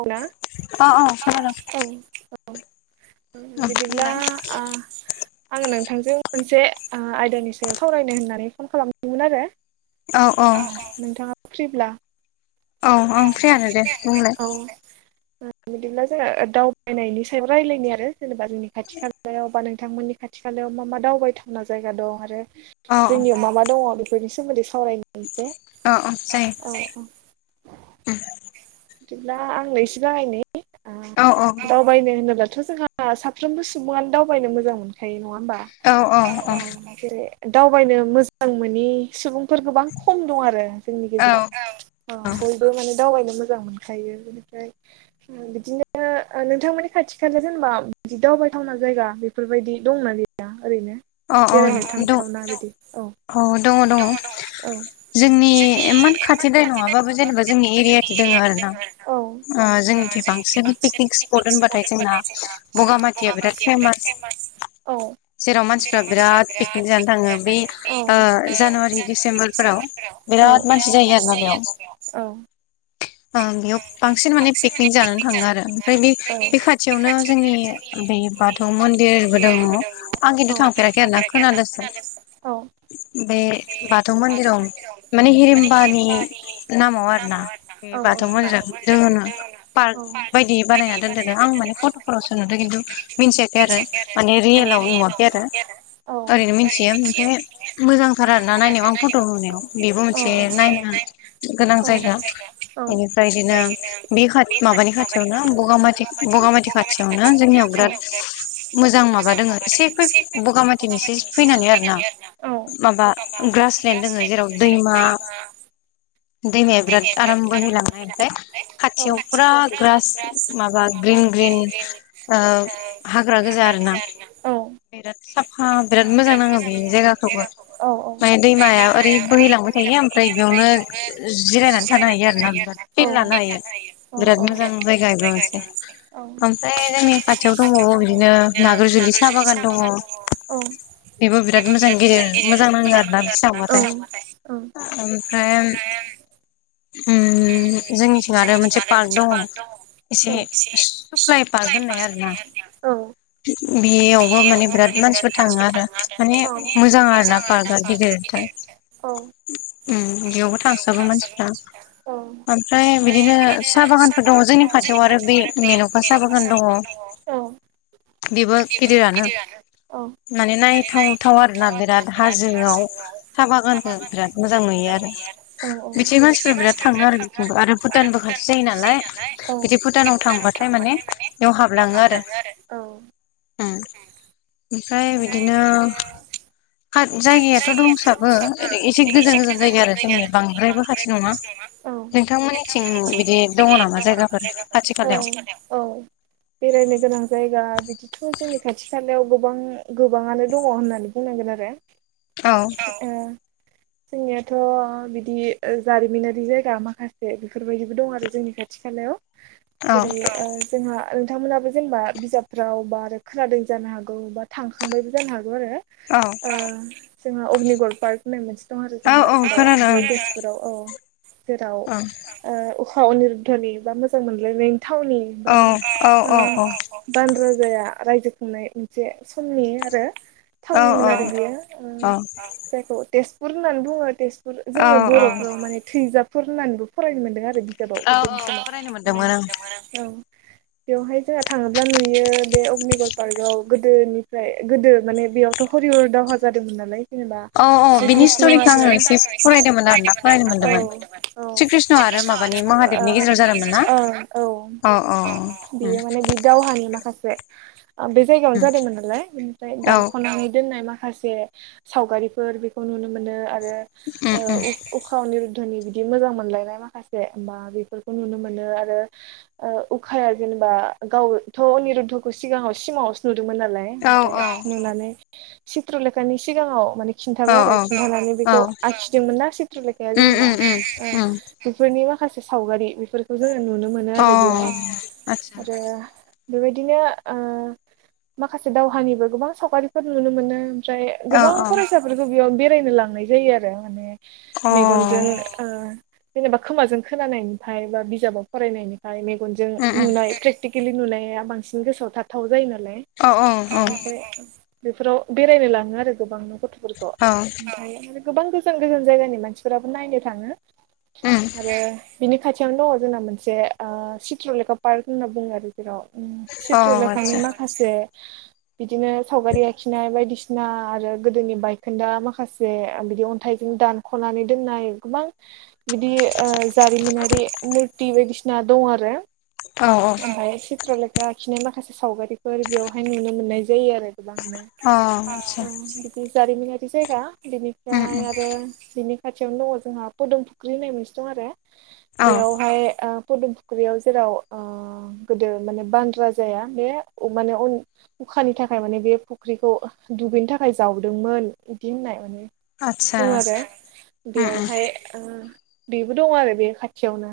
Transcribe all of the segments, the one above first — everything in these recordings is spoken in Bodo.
औ ना अ खोनादों अ अ औ ओ ओ बिदिब्ला ओं आ आङो नोंथांजों मोनसे आ आयदानि सायाव सावरायनो होननानै फन खालामदोंमोन आरो औ औ नोंथाङा फ्रिब्ला औ आं फ्रियानो दे बुंलाय उम बिदिब्ला जोङा दावबायनायनि सायाव रायलायनि आरो जेनेबा जोंनि खाथि खालायावबा नों थांमोननि खाथि खालायाव मा मा दावबायथावना जायगा दं आरो औ जोंनियाव मा मा दङ बेफोरनि सो सोमोन्दै सावरायनि एसे अ औ औ जायो जाय अ अ बिदिब्ला आंनो एसे जागायनि आ औ औ दावबायनो होनोब्ला थ' जोंहा साफ्रोमबो सुबुङानो दावबायनो मोजां मोनखायो नङा होमबा औ ओ औ औ जेरै दावबायनो मोजां मोनि सुबुंफोर गोबां खम दं आरो जोंनि औ गेजेराव औ अ बयबो माने दावबायनो मोजां मोनखायो बिनिफ्राय ओ बिदिनो ओ नोंथांमोननि खाथि खाला जेनेबा जि द थाबाय थावना जायगा बेफोरबायदि दंना गैया? ओरैनो औ औ बेरायनो दं थांथावना बिदि अ औ दङ अ दोङो दङ औ जोंनि इमान खाथिद्राय नङाबाबो जेनेबा जोंनि एरियाथि दोङो आरो ना ओ जों थे बांसिन पिकनिक स्पट होनबाथाय जोंना ब'गामाथिया बिराद फेमास औ जेराव मानसिफ्रा बिराद पिकनिक जानो थाङो बे औ ओ जानुवारि डिसेम्बरफोराव औ बिराद मानसि जायो आरो ना बेयाव औ ओ बेयाव बांसिन माने पिकनिक जानोनो थाङो आरो ओमफ्राय बे बे खाथियावनो जोंनि बे बाथौ मन्दिरबो दङ आं किन्टु थां फेराखै आरोना खोनादोसो बे बाथौ मन्दिराव माने हिरिमबानि नामाव आरो ना बे बाथौ मन्दिरा दोङो नो पार्क बायदि बानायना दोनदो नो आं माने फट'फोरावसो नुदों किन्टु मिन्थियाखै आरो माने रियेलाव नुआ वाखै आरो ओरैनो मिनथियो ओमफ्राय मोजांथार आरो ना नायनायाव आं फट'ल' नुनायाव बेबो मोनसे नायनो गोनां जायगा बेनिफ्राय बिदिनो बेख खाद माबानि खाथियावनो बगामाथि बगामाथि खाथियावनो जोंनियाव बिराद मोजां माबा दोङो एसे फैफ बगामाथिनि एसेस फैनानै आरोना औ माबा ग्रास लेण्ड दोङो जे जेराव दैमा दैमाया बिराद आराम बोहैलांनाय ओमफ्राय औ खाथियाव फुरा ग्रास माबा ग्रिन बिराद ग्रिन ग्रिं ग्रिं ओ हाग्रा गोजा आरो ना औ बिराद साफा बिराद मोजां नाङो बे जायगाखौबो बे दैमाया ओरै बोहैलांबाय थायो ओमफ्राय बेयावनो ओ-ओ जिरायनानै थानो हायो आरो ना बिराद पिल लानो हायो । बिराद मोजां जायगा बेबो मोनसे ओमफ्राय जोंनि खाथियाव दंबावो बिदिनो नाग्रिजु जुलि साहा बागान दङ औ बेबो बिराद मोजां गेदेर मोजां नाङो आरोना बिथिं थांबा फाय आ ओमफ्राय उम उमहो जोंनिथिं आरो मोनसे पार्क दङ एसे फिसाबाथाय सुक्लाय पार्क होननाय आरो ना औ बेयाव ब माने बिराद मानसिफोर थाङो आरो माने मोजां आरो ना पार्कआ गिदिरथार। उम बेयावबो थांसाबो मानसिफ्रा ओमफ्राय बिदिनो साहा बागानफोर दङ जोंनि खाथियाव आरो बे मेन'का साहा बागान दङ। औ। बिबो गिदिरानो औ। माने नायथावथाव आरोना बिराद हाजोआव साहा बागानखौ बिराद मोजां नुयो आरो औ औ मानसिफोरा बिथिं बिराद मानसिफ्रा आरो थाङो बिथिंबो आरो भुटानबो खाथि जायो नालाय बिदि भुटानाव थांबाथाय माने बेयाव हाबलां हाबलाङो आरो औ उम। ओमफ्राय बिदिनो खा जायगायाथ' दंसाबो एसे गोजान गोजान जायगा आरो जोंनि बांद्रायबो खाथि नंङा औ नोंथांमोननिथिं बिदि दंङ नामा जायगाफोर? औ खाथि खालायाव औ। बेरायनो गोनां जायगा बिदिथ' जोंनि खाथि खालायाव गोबां गोबाङानो दंङ होननानै बुंनांगोन आरो। औ ओ जोंनियाथ' बिदि जारिमिनारि जाय गा माखासे बेफोरबायदिबो दं आरो जोंनि खाथि खालायाव जेरै औ ओ जोंहा ओ नोंथांमोनहाबो जेनेबा बिजाबफ्राव बा आरो खोनादों जानो हागौ बा थांखांबायबो जानो हा गौ आरो औ ओ जोंहा अग्निगर पार्क होननाय मोनसे दं आरो जोंहा औ औखोनादों ओं जेराव बे तेजपुराव औ जेराव औ ओ आव अनिरध'नि बा मोजां मोनलायनाय थावनि बा औ ओ औ औ औ बानराजाया रायजो खुंनाय मोनसे समनि आरो थावनिमोन औ औ आरो बियो ओ औ जायखौ तेजपुर होननानै बुंङो तेज पुर जोङो औ औ बर'फोराव माने थैजाबफोर होननानै फरायनो मोनदों आरो बिजाबाव गोदोनि समाव औ औ फरायनो औ मोनदोंमोन औ। बेवहाय जोंहा थांङोब्ला नुयो बे अग्निगर पार्कआव गोदोनिफ्राय गोदो माने बेयावथ' हरि दावहा जादोंमोन नालाय जेनेबा औ औ श्री बिनि कृष्ण आरो औ औ स्ट'रिखौ बिनि आङो स्थ'रिखौ आंङो एसे एसे आरोना फरायदोंमोन आरो ना। औ फरायनो मोनदोंमोन औ कृष्ण श्री कृष्णा आरो माबानि महादेबनि औ गेजेराव जादोंमोन महादेवनि ना औ औ [unintelligible] अ अ। उम उम बेयो माने बि दावहानि माखासे बे जायगायावनो जादोंमोन नालाय ओमफ्राय औ दानख'नानै दोननाय मा खासे सावगारिफोर बेखौ नुनो मोनो आरो उम ओ उम उ-उखावनि नि बिदि मोजां मोनलायनाय माखासे बा बेफोरखौ नुनो मोनो आरो ओ उखाया बा गावथ' अनिरुद'खौ सिगाङाव सिमाङावसो नु दोंमोन नालाय औ ओमफ्राय औ नुनानै चित्रा लेखानि सिगांङाव माने औ खिन्थाबाय आरो औ खिन्थानानै औ बेखौ आखिदोंमोन ना सिथ्रलेखाया जेनेबा उम उम उम बेफोरनि माखासे सावगारि फोरखौ जोंङो नुनो मोनो अ आरो बेयाव आतसा आरो बेबायदिनो ओ माखासे दावहानिबो गोबां सावगारिफोर नुनो मोनो। ओमफ्राय औ गोबां औ फरायसाफोरखौ बेयाव बेरायनो लांनाय जायो आरो माने अ। मेगनजों ओ जेनेबा खोमाजों खोनानायनिफाय बा बिजाबाव फरायनायनि फ्राय मेगनजों उम उम नुनाय प्रेकटिकेलि नुनाया बांसिन गोसोआव थाथाव जायो ना लाय औ औ औ ओमफ्राय बेफोराव बेरायनो लांङो आरो गोबांनो। गथ'फोरखौ औ ओमफाय आरो गोबां गोजान गोजान जायगानि मानसिफोराबो नायनो थांङो। उम आरो बिनि खाथियावनो दंङ जोंना मोनसे ओ चित्रलेखा पार्क होनना बुंङो आरो जेराव उम अ सित्र' लेखानि आतसा माखासे बिदिनो सावगारि आखिनाय बायदिसि ना आरो गोदोनि बायखोन्दा माखासे बिदि अन्थाइजों दानख'नानै दोननाय गोबां बिदि ओ जारिमिनारि मुरति बायदिसिना दं आरो। औ औ ओमफाय चित्रलेखा आखिनाय माखासे सावगारिफोर बेवहाय नुनो मोननाय जायो आरो गोबांनो अ आतसा औ बिदि जारिमिनारि जायगा उम बिनिफ्राय उम आरो बिनि खाथियावनो दंङ जोंहा फुदुम फुख्रि होननाय मोनसे दं आरो। औ बेयावहाय ओ पदमपुख्रियाव जेराव गोदो माने बांद्रा जाया बे माने अखानि थाखाय माने बे फुख्रिखौ दुगैनो थाखाय जावदोंमोन बिदि होननाय माने आतसा बुङो आरो उम बेयाव उम फाय ओम बेबो दं आरो बे खाथियावनो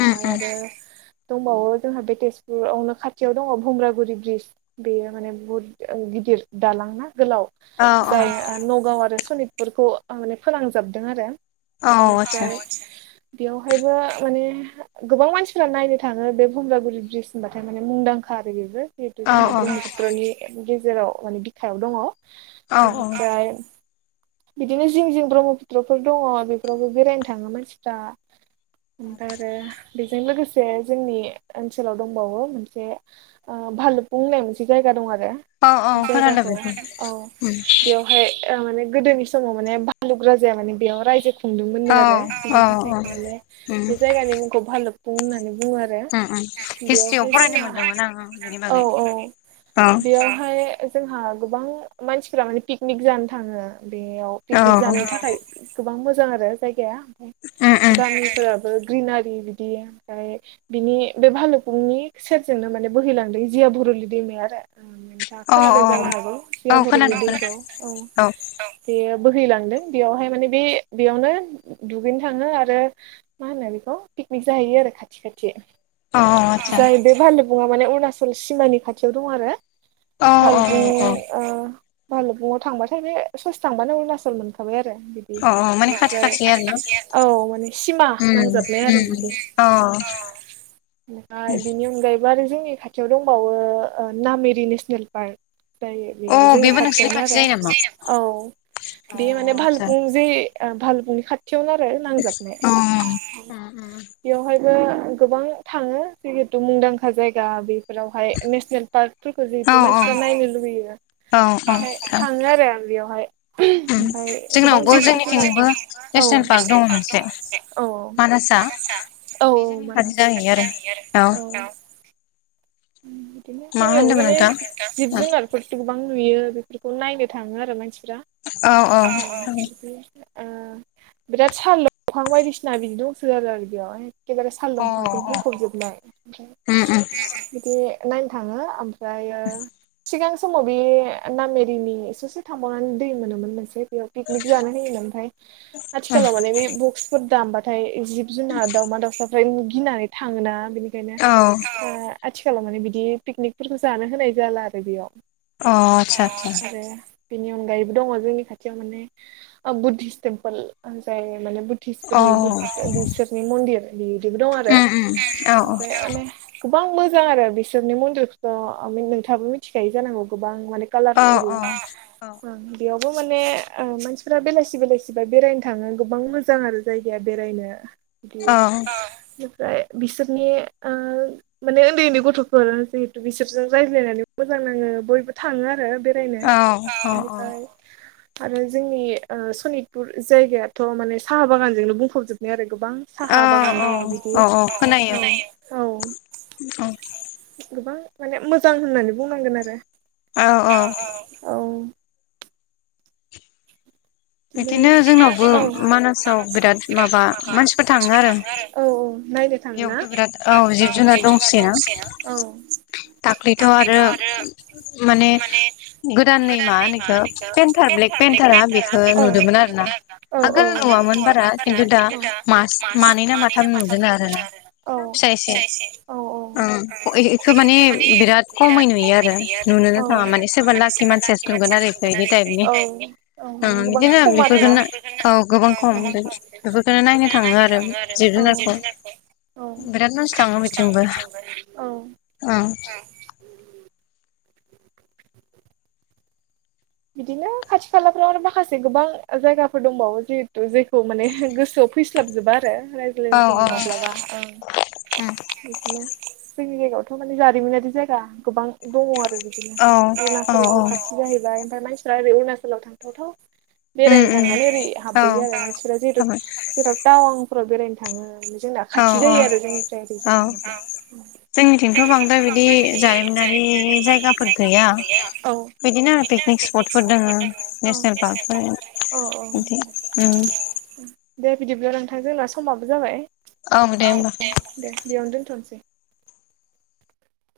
उम उम आरो दंबावो जोंहा बे तेजपुरावनो खाथियाव दङ बुमब्रागुरि ब्रिज बेयो माने बुहुत ओ गिदिर दालां ना गोलाव औ औ जाय नगाव आरो सनितपुरखौ माने फोनां जाबदों आरो औ आतसा बिनिफ्राय बेयावहायबो माने गोबां मानसिफ्रा नायनो थाङो बे भुमरागुरि ब्रिज होनबाथाय माने मुंदांखा आरो बेबो जिहेतु औ जोंहा औ ब्रह्मपुत्रनि गेजेराव माने बिखायाव दङ औ औ बेनिफ्राय बिदिनो जिं जिं ब्रह्मपुद्रफोर दङ बेफोरावबो बेरायनो थाङो मानसिफ्रा ओमफ्राय आरो बेजों लोगोसे जोंनि ओनसोलाव दंबावो मोनसे भालुफुं होन्नाय मोनसे जायगा दं आरो औ औ खोनादों जायगाखौ बेखौ औ उम बेयावहाय माने गोदोनि समाव माने बालुक राजाया माने बेयाव रायजो खुंदोंमोननो औ आरो बिनि औ थाखायनो माने उम बे जायगानि मुंखौ भालुब होननानै बुङो बुङो आरो उम हिस्ट्रियाव बेवहाय फरायनो जोङो मोनदोंमोन आं ओं बेनि औ बागै औ औ बेयावहाय जोंहा गोबां मानसिफोरा माने पिकनिक जानो थाङो बेयाव औ पिकनिक उम जानो थाखाय गोबां मोजां आरो जायगाया उम गामिफोराबो ग्रिनारि बिदि ओमफ्राय बिनि बे भालुफुंनि सेरजोंनो माने बोहैलांदों जियाबुर दैमाया आरो नोंथाङा औ खोनादों औ जानो हागौ सिय औ बरिनि खोनादों दैखौ खोनादों औ बेयो बोहैलांदों बेयावहाय माने बे बेयावनो दुगैनो थाङो आरो मा होनो बेखौ पिकनिक जाहैयो आरो खाथि खाथि औ आतसा जाय बे भालेबुङा माने अरुणाचल सिमानि खाथियाव दं आरो औ औ बालफुं औ ओ भालुबुङाव थांबाथाय बे ससे थांबानो अरुनाचल मोनखाबाय आरो बिदि औ माने खाथि ओमफ्राय खाथि आरोना औ माने सिमा उम नांजाबनाय आरो उम उम बिदि औ ओमफ्राय बिनि अनगायैबो आरो जोंनि खाथियाव दंबावो नामेरि नेसनेल पार्क जायो बे अ जोंनि बेबो नोंसिनि पारटियावमोन खाथि जायो नामा आरो औ अ बे माने आतसा फालफुं जे भालबुंनि खाथियावनो आरो नांजाबनाय अ उम उम बेयावहाय गोबां थाङो जिहेथु मुंदांखा जायगा बे फोरावहाय नेसनेल पार्कफोरखौ औ जिहेतु मानसिफ्रा नायनो लुुबैयो औ औ ओमफ्राय औ थाङो आरो आं बेयावहाय ओमफ्राय गोबां जि जोंनिथिंबो औ नेसनेल पार्क दं मोनसे औ औ मानासआ मान्दाबा औ बे औ जोंनि मानास खाथि जाहैयो आरो जाहैयो आरो औ बिदिनो मा जोंनियावबो होनदोंमोन माने नोंथां जिब जुनारफोरसो गोबां नुयो बेफोरखौ नायनो थाङो आरो मानसिफ्रा औ औ ओ बिराद साल दफां बायदिसिना बिदि दंसोगारो आरो बियाव एखेबारे अ सालदंफांजों बुंफबजोबबाय ओम ओम बिदि नायनो थाङो ओमफ ओमफ्रायो सिगां समाव बे नामेरिनि ससे थांबावनानै दै मोनोमोन मोनसे बेयाव पिकनिक जानो होयोन ओमफ्राय आथिखालाव माने बे बक्सफोर दामबाथाय जिब जुनार दाउमा दाउसाफ्रा गिनानै थाङोना बिनिखायनो औ अ आथिखालाव माने बिदि पिकनिकफोरखौ जानो होनाय जाला आरो बेयाव अ आतसा आतसा आरो बेनि अनगायैबो दङ जोंनि खाथियाव माने बुद्धिसट टेम्पोल जाय माने अ बुदधिसफोरनि बिसोरनि मन्दिर बियो बिबो दं आरो उम उम औ ओमफ्राय माने गोबां मोजां आरो बिसोरनि मन्दिरखौ' नोंथाङाबो मिथिखायो जानांगौ गोबां माने औ कालारफुल औ बेयाव बेबो माने मानसिफोरा बेलासि बेलासिबा बेरायनो थाङो गोबां मोजां आरो जायगाया बेरायनो औ । ओमफ्राय बिसोरनि ओ माने उन्दै उन्दै गथ'फोर जिहेतु बिसोरजों रायज्लायनानै मोजां नाङो बयबो थाङो आरो बेरायनो औ बेनिफ्राय आरो जोंनि ओ सनितपुर जायगायाथ' माने साहा बागानजोंनो बुंफबजोबनाय आरो गोबां औ साहा बागान दङ बिदि औ औ खोनायो औ औ गोबां माने मोजां होननानै बुंनांगोन आरो औ औ औ बिदिनो बिदिनो जोंनावबो मानासाव बिराद माबा मानसिफोर थाङो आरो औ औ नायनो थाङोना बेयावबो बिराद औ जिब जुनार दंसै ना दंसोयो औ दाख्लैथ' आरो माने गोदाननै मा होनो इखो पेन्टार ब्लेक पेन्टारा बेखौ नुदोंमोन आरो ना आगोल औ नुवामोन औ बारा आगोल खिन्थु दा नुवामोन बारा मास खिन्थु ना दा माथाम मानै नुदों ना आरोना माथाम नुदों फिसा आरो एसे औ फिसा एसे ओं औ औ इखौ माने बिराद खमै खमाय नुयो आरो नुयो आरो थाङा माने नुनोनो थांआ लाखि सोरबा मानसियासो लाकि नुगोन आरो मानसिया इखो इदि नुगोन टाइपनि आरो इफोरबायदि ताइपनि गोबां खम आरोना औ गोबां खम बेफोरखौनो नायनो थाङो आरो औ [unintelligible] बिरात मानस बिराद मानसि थाङो बिथिंबो औ ओं औ बिदिनो खाथि खालाफ्राव आरो माखासे गोबां जायगाफोर दंबावो जिहेथु जेखौ माने गोसो फैस्लाबजोबा आरो औ रायज्लायनाय औ समाव माब्लाबा ओं बिदिनो जोंनि जायगायावथ' माने जारिमिनारि जायगा गोबां दङ आरो औ औ औ औ अरुणाचलबो खाथि जाहैबाय ओमफ्राय मानसिफ्रा अरुणाचलाव थांथावथाव उम बेरायनो उम थांनानै ओरै औ हाबबोयो आरो मानसिफोरा जेर हाबाय जेराव टावांफोराव बेरायनो थाङो जोंना औ खाथि औ जायो आरो जोंनिफ्राय औ ओरैजाय थाङोबा जोंनिथिंथ' बांद्राय बिदि जारिमिनारि जायगाफोर गैया औ आरो बिदिनो आं पिकनिक पिक स्पटफोर दोङो स्पतफोर दङ औ नेसनेल पार्क दङो औ बिदि उम औ दे बिदिब्ला नोंथां जोंना समाबो जाबाय दे औ होमबा दे बेयावनो दोनथ'नोसै ।